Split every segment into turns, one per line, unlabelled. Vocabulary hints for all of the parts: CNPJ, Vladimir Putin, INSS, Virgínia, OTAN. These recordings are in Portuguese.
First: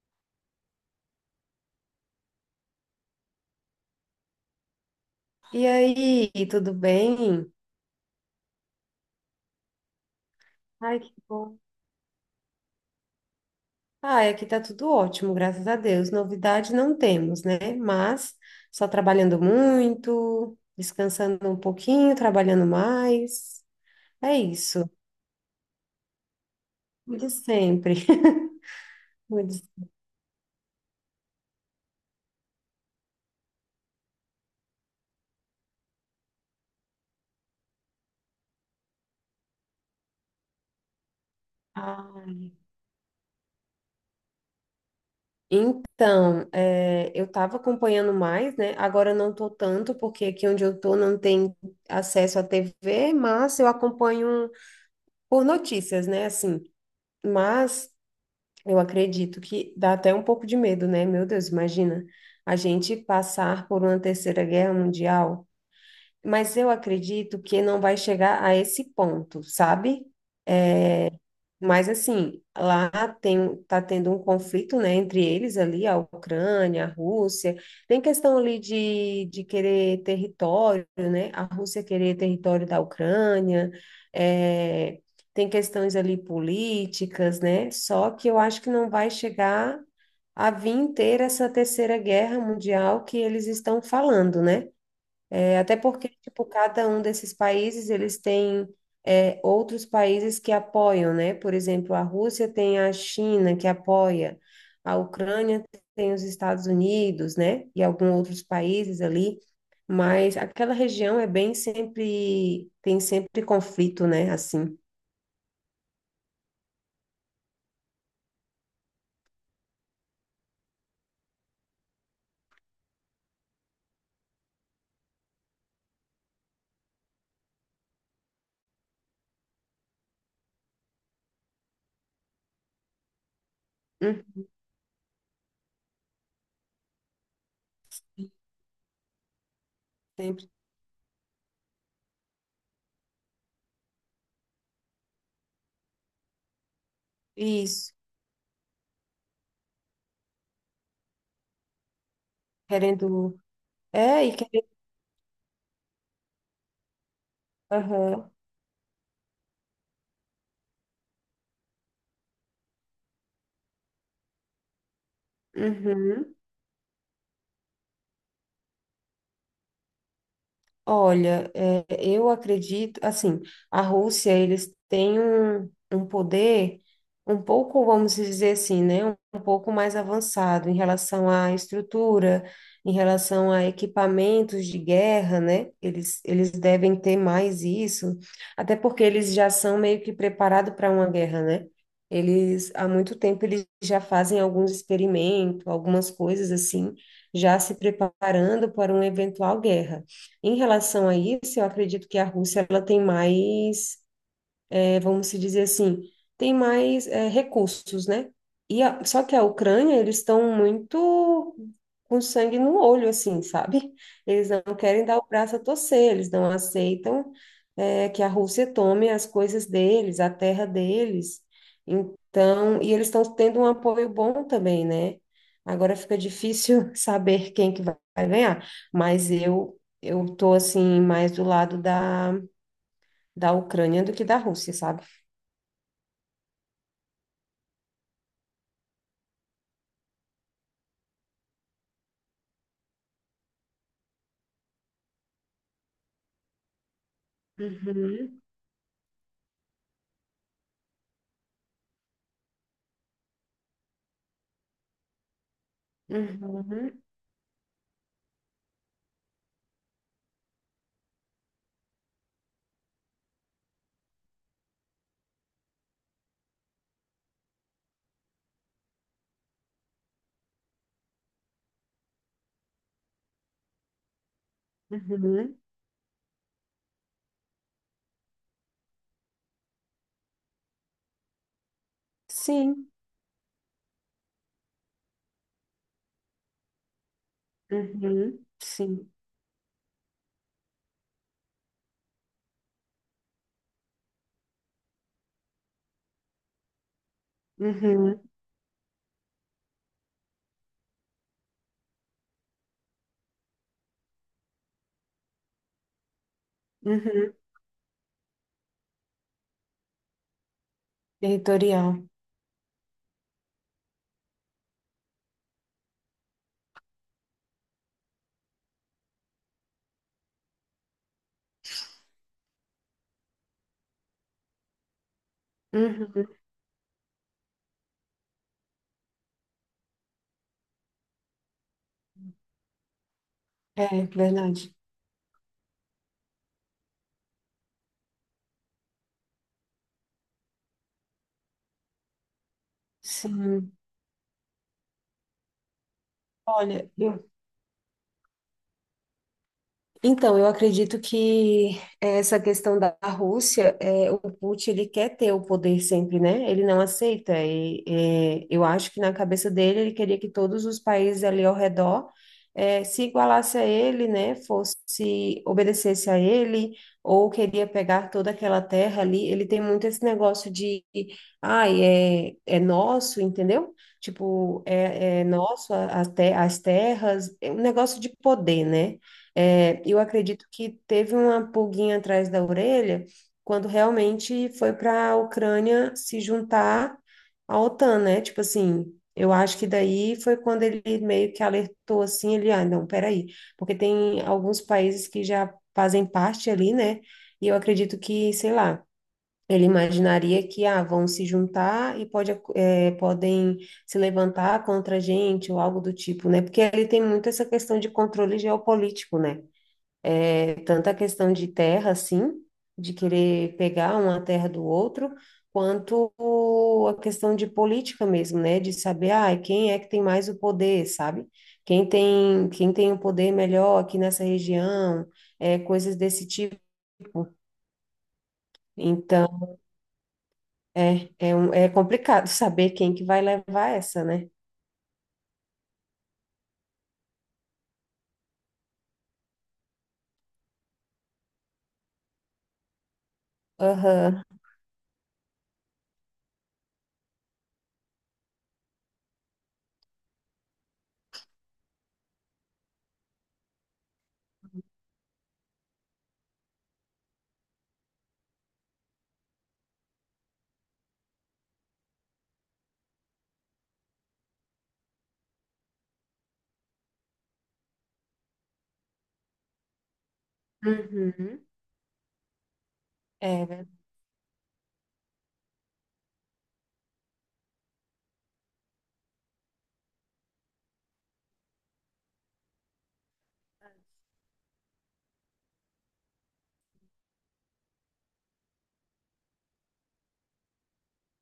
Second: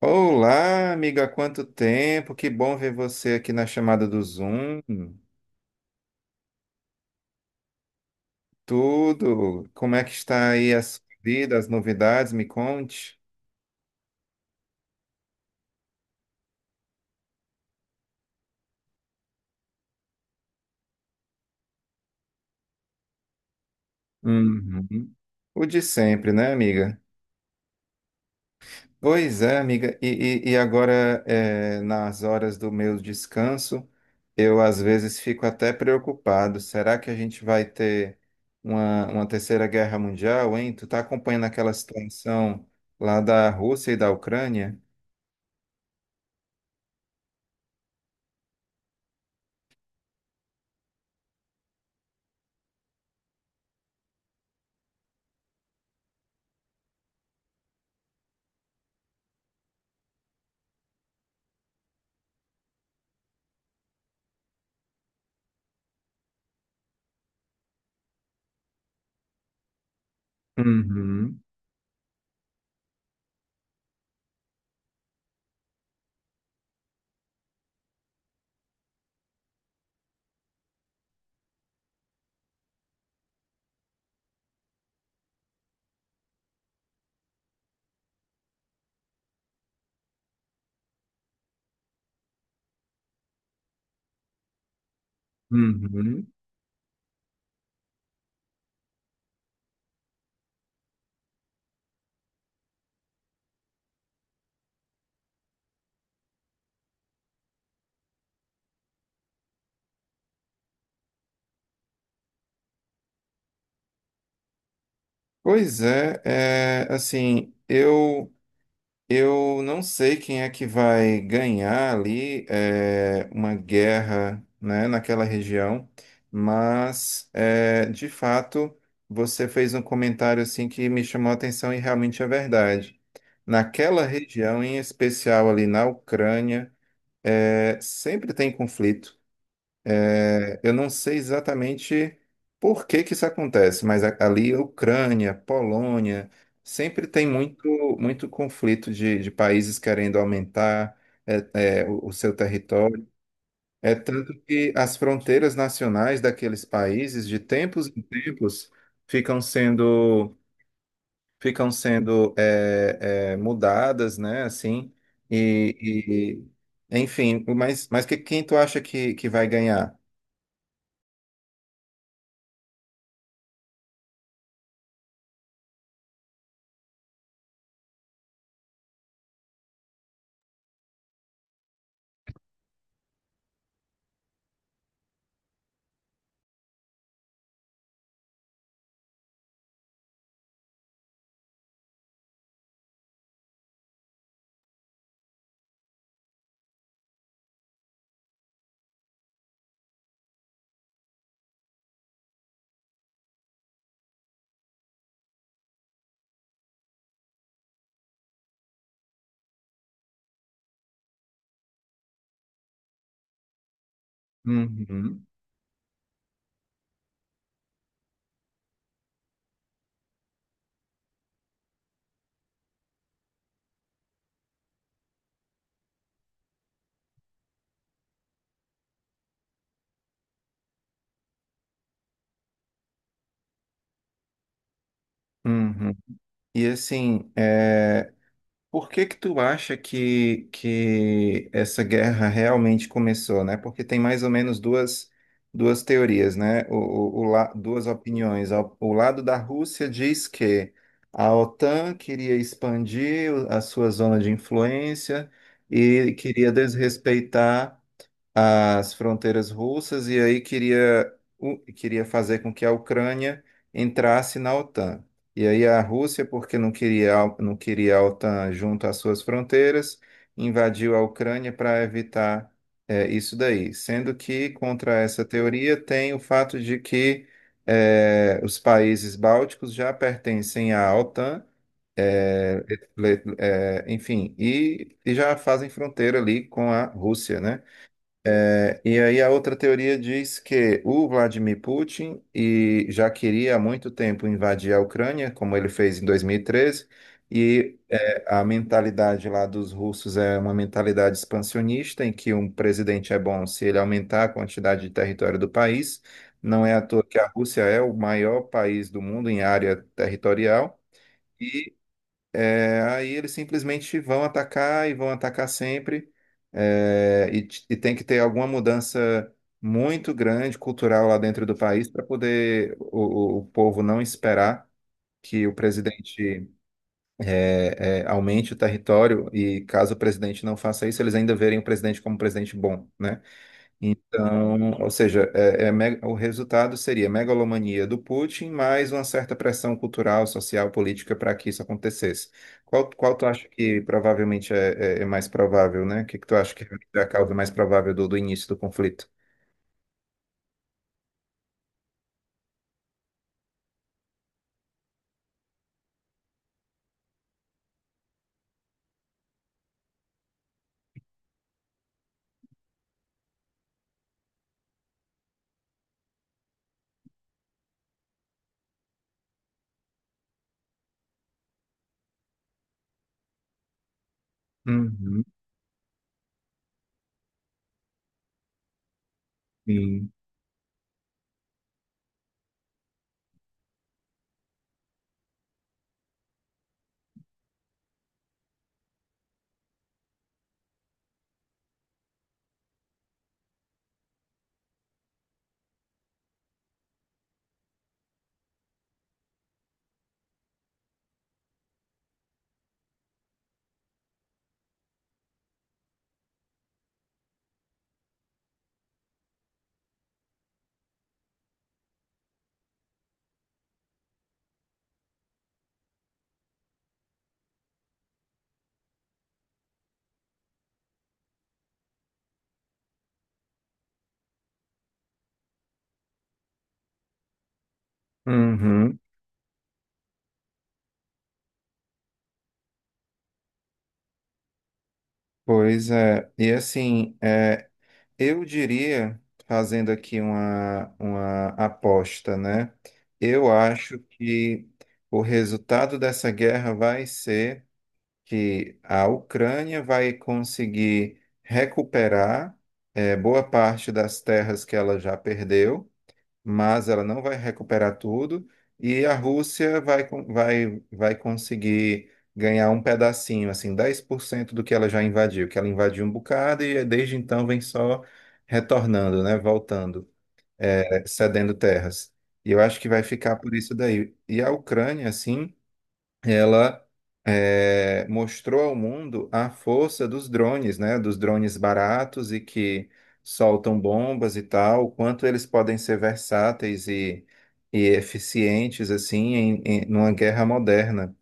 Olá, amiga, há quanto tempo! Que bom ver você aqui na chamada do Zoom.
E aí, tudo bem?
Tudo? Como é que está aí a
Ai,
sua
que bom.
vida, as novidades? Me conte.
Ai, aqui tá tudo ótimo, graças a Deus. Novidade não temos, né? Mas só trabalhando muito, descansando um pouquinho, trabalhando mais. É isso,
Uhum. O de sempre, né, amiga?
o de sempre. O
Pois é,
de-
amiga. E agora, nas horas do meu descanso, eu às vezes fico até preocupado. Será que a gente vai ter uma terceira guerra mundial, hein? Tu tá acompanhando aquela
Ai,
situação lá da Rússia e da Ucrânia?
então, eu estava acompanhando mais, né? Agora eu não tô tanto, porque aqui onde eu tô não tem acesso à TV, mas eu acompanho por notícias, né? Assim, mas eu acredito que dá até um pouco de medo, né? Meu Deus, imagina a gente passar por uma terceira guerra mundial. Mas eu acredito que não vai chegar a esse ponto, sabe?
Uhum,
Mas assim, lá tá tendo um conflito, né, entre eles ali, a Ucrânia, a Rússia. Tem questão ali de querer território, né? A Rússia querer território da Ucrânia. é, Tem questões ali políticas, né? Só que eu acho que não vai chegar a vir ter essa terceira guerra mundial que eles estão falando, né? É, Até porque,
uhum.
tipo, cada um desses países, eles têm outros países que apoiam, né? Por exemplo, a Rússia tem a China que apoia, a Ucrânia tem os Estados Unidos, né? E alguns outros países ali, mas aquela região é bem sempre, tem sempre conflito, né? Assim,
Pois é, assim, eu não sei quem é que vai ganhar ali uma guerra, né, naquela região, mas de fato você fez um comentário assim que me chamou a atenção e realmente é verdade. Naquela
uhum,
região, em especial ali na Ucrânia, sempre tem conflito.
sempre
Eu não sei exatamente por que que isso acontece, mas ali Ucrânia, Polônia, sempre tem muito,
isso,
muito conflito de países querendo aumentar o seu território.
querendo,
É
é,
tanto
e querendo,
que as fronteiras nacionais daqueles países, de tempos em
aham,
tempos, ficam sendo, ficam sendo mudadas, né? Assim,
uhum.
e, enfim, mas quem tu acha que vai ganhar?
Olha, eu acredito, assim, a Rússia, eles têm um poder um pouco, vamos dizer assim, né, um pouco mais avançado em relação à estrutura, em relação a equipamentos de guerra, né, eles devem ter mais isso, até porque eles já são meio que preparados para uma guerra, né, eles, há muito tempo, eles já fazem alguns experimentos, algumas coisas assim, já se preparando para uma eventual guerra. Em relação a isso, eu acredito que a Rússia ela tem mais vamos se dizer assim, tem mais recursos, né? E a- só que a Ucrânia, eles estão muito com sangue no olho, assim, sabe? Eles não querem dar
Uhum.
o braço a torcer, eles não aceitam que a Rússia tome as coisas deles, a terra deles. Então, e eles estão tendo um apoio bom também, né? Agora fica difícil saber quem que vai ganhar, mas eu tô assim mais do lado da, da Ucrânia do que da Rússia, sabe?
Uhum. E assim, por que tu acha que essa guerra realmente começou, né? Porque tem mais ou menos duas teorias, né? Duas
Uhum,
opiniões. O lado da Rússia diz que a OTAN queria expandir a sua zona de influência e queria
uhum,
desrespeitar as fronteiras russas e aí queria fazer com que a Ucrânia entrasse na OTAN. E aí a Rússia, porque não queria a OTAN junto às suas fronteiras, invadiu a Ucrânia para evitar isso daí. Sendo que contra essa
uhum,
teoria tem o fato de que os países bálticos já pertencem à OTAN. é,
sim,
Enfim, e já fazem fronteira ali com a Rússia, né?
uhum,
E
sim.
aí a outra teoria diz que o Vladimir Putin e já queria há muito tempo invadir a Ucrânia, como ele fez em 2013, e
Uhum,
a mentalidade lá dos russos é uma mentalidade expansionista, em que um presidente é bom se ele aumentar a quantidade de território do país. Não é à toa que a
uhum,
Rússia é o maior país do mundo em área territorial.
territorial.
Aí eles simplesmente vão atacar e vão atacar sempre. E tem que ter alguma mudança muito grande cultural lá dentro do país para poder o povo não esperar que o
Uhum.
presidente aumente o território. E caso o presidente não faça isso, eles ainda verem o presidente como um presidente bom, né?
É,
Então,
verdade.
ou seja, o resultado seria megalomania do Putin mais uma certa pressão cultural, social, política para que isso acontecesse. Qual tu acha
Sim.
que provavelmente é mais provável, né? O que tu acha que
Olha,
é a
eu
causa mais provável do início do conflito?
então, eu acredito que essa questão da Rússia, é, o Putin, ele quer ter o poder sempre, né? Ele não aceita. E, é, eu acho que na cabeça dele, ele queria que todos os países ali ao redor, se igualasse a ele, né? Fosse, obedecesse a ele, ou queria pegar toda aquela terra ali. Ele tem muito esse negócio de, ai, é, é nosso, entendeu? Tipo, é,
Uhum,
é nosso a te- as terras, é um negócio de poder, né? É, eu
sim.
acredito que teve uma pulguinha atrás da orelha quando realmente foi para a Ucrânia se juntar à OTAN, né? Tipo assim, eu acho que daí foi quando ele meio que alertou assim, ele, ah, não, peraí, porque tem alguns países que já fazem parte ali, né? E eu acredito que, sei lá, ele imaginaria que, ah, vão se juntar e pode, ac- é, podem se levantar contra a gente ou algo do tipo, né? Porque ele tem muito essa questão de controle geopolítico, né? Tanto a questão de terra, assim, de querer pegar uma terra do outro, quanto a questão de política mesmo, né? De saber, ah, quem é que tem mais o poder, sabe? Quem tem o poder melhor aqui nessa região, é, coisas desse tipo.
Uhum,
Então, um- é complicado saber quem que vai levar essa, né?
pois é. E assim, eu diria, fazendo aqui uma aposta, né? Eu acho
Aham.
que o resultado dessa guerra vai ser que a Ucrânia vai conseguir recuperar boa parte das terras que ela já perdeu, mas ela não vai recuperar tudo, e a Rússia vai conseguir ganhar um pedacinho, assim, 10% do que ela já invadiu, que ela invadiu um bocado e desde então vem só retornando, né, voltando,
Uhum.
cedendo terras. E eu acho que vai ficar
É,
por
verdade.
isso daí. E a Ucrânia, assim ela mostrou ao mundo a força dos drones, né? Dos drones baratos e que soltam bombas e tal, o quanto eles podem ser versáteis e eficientes assim numa guerra moderna.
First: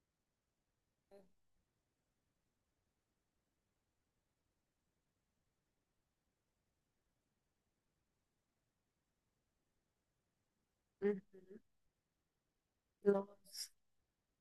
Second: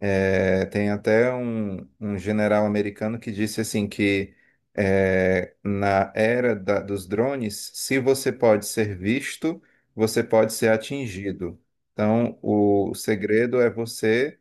Tem até um general americano que disse assim que na era dos drones, se você pode ser visto, você pode ser atingido. Então, o segredo é
Nossa.
você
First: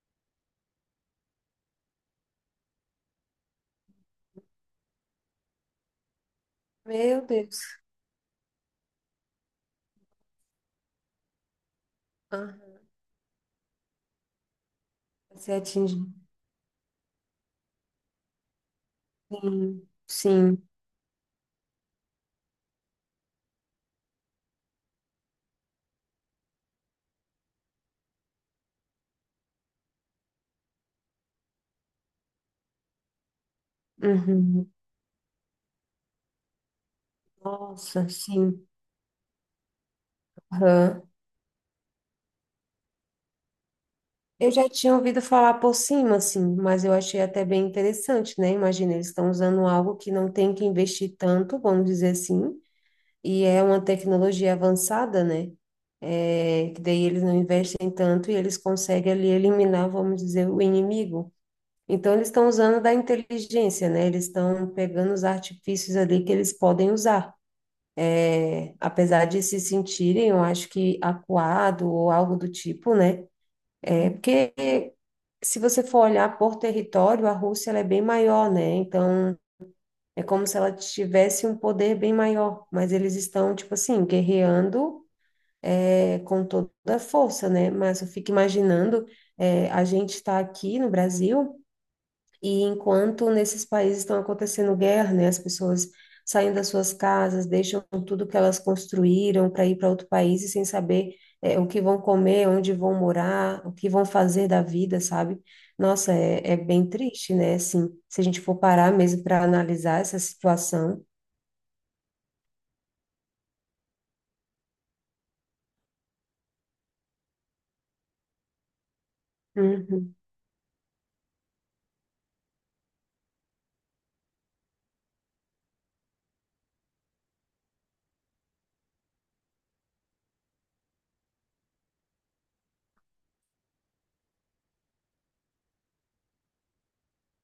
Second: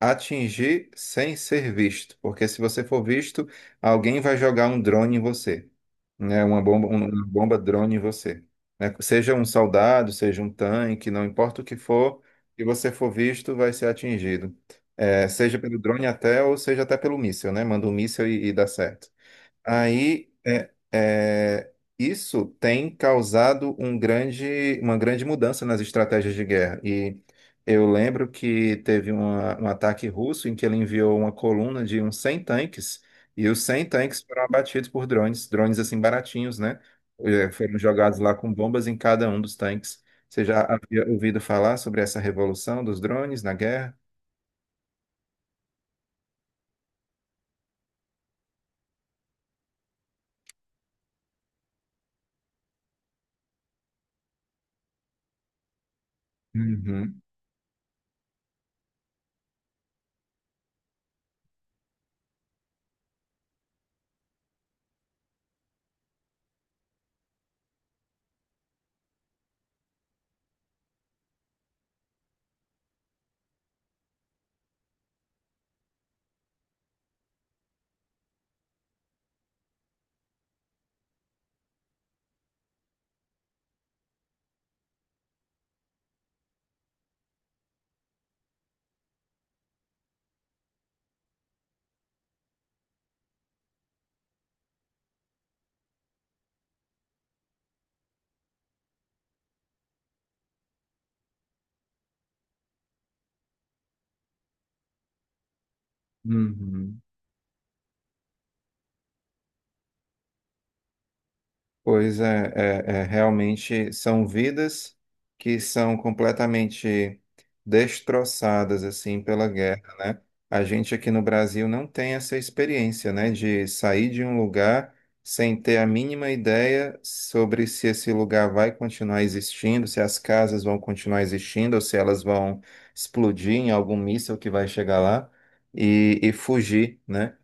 atingir sem ser visto, porque se você for visto, alguém vai jogar um drone em você, né? Uma bomba, uma
Meu
bomba
Deus.
drone em você, né? Seja um soldado, seja um tanque, não importa o que for, se
Aham.
você for visto, vai ser atingido. É,
Você
seja pelo
atinge.
drone até ou seja até pelo míssil, né? Manda um míssil e dá certo.
Sim.
Aí,
Sim.
isso tem causado uma grande mudança nas estratégias de guerra. E eu lembro que teve um ataque russo em que ele enviou uma coluna de uns 100 tanques, e os 100 tanques foram
Uhum.
abatidos por drones, drones assim baratinhos, né? Foram
Nossa,
jogados lá com
sim.
bombas em cada um dos tanques. Você já
Aham.
havia ouvido falar sobre essa revolução dos drones na guerra?
Eu já tinha ouvido falar por cima, assim, mas eu achei até bem interessante, né? Imagina, eles estão usando algo que não tem que investir tanto, vamos dizer assim, e é uma tecnologia avançada, né? É, que daí
Uhum,
eles não investem tanto e eles conseguem ali eliminar, vamos dizer, o inimigo. Então, eles estão usando da inteligência, né? Eles estão pegando os artifícios ali que eles podem usar. Apesar de se sentirem, eu acho que acuado ou algo do tipo, né? É porque se você for olhar por território, a Rússia ela é bem maior, né? Então é como se ela tivesse um poder bem maior, mas eles estão tipo assim guerreando com toda a força, né? Mas eu fico imaginando a gente está aqui no Brasil e enquanto nesses países estão acontecendo guerra, né, as pessoas saem das suas casas, deixam tudo que elas construíram para ir para outro país e sem saber o que vão comer, onde vão morar, o que vão fazer da vida, sabe? Nossa, é bem
uhum.
triste, né? Assim, se a gente for parar mesmo para analisar essa situação.
Pois é, realmente são vidas que são completamente destroçadas assim pela guerra,
Uhum.
né? A gente aqui no Brasil não tem essa experiência, né, de sair de um lugar sem ter a mínima ideia sobre se esse lugar vai continuar existindo, se as casas vão continuar existindo, ou se elas vão explodir em algum míssil que vai chegar lá e fugir, né?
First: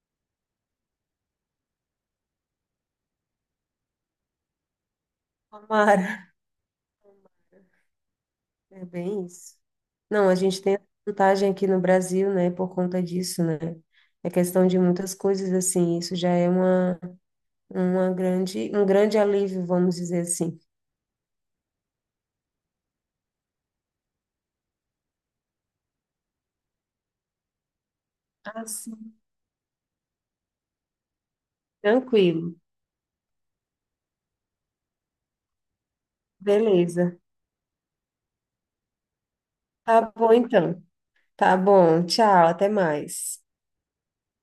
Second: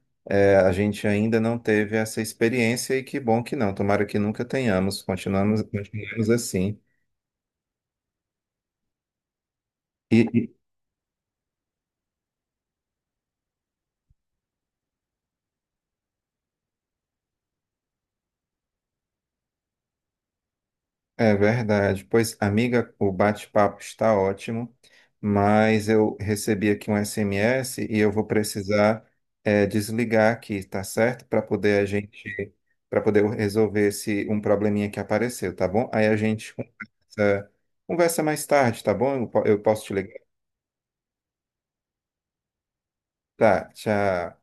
A gente ainda não teve essa experiência e que bom que não. Tomara que nunca tenhamos. Continuamos, continuamos
Tomara.
assim.
É bem isso.
E
Não, a
e-
gente tem a vantagem aqui no Brasil, né, por conta disso, né? É questão de muitas coisas, assim, isso já é uma grande, um grande alívio, vamos dizer assim.
É verdade. Pois, amiga, o bate-papo está ótimo, mas eu recebi aqui um SMS e eu vou
Ah,
precisar
sim.
desligar aqui, tá certo?
Tranquilo,
Para poder resolver esse um probleminha que apareceu, tá bom? Aí a gente
beleza.
conversa, conversa mais tarde, tá bom? Eu posso te
Tá
ligar.
bom então. Tá bom, tchau, até mais.
Tá, tchau.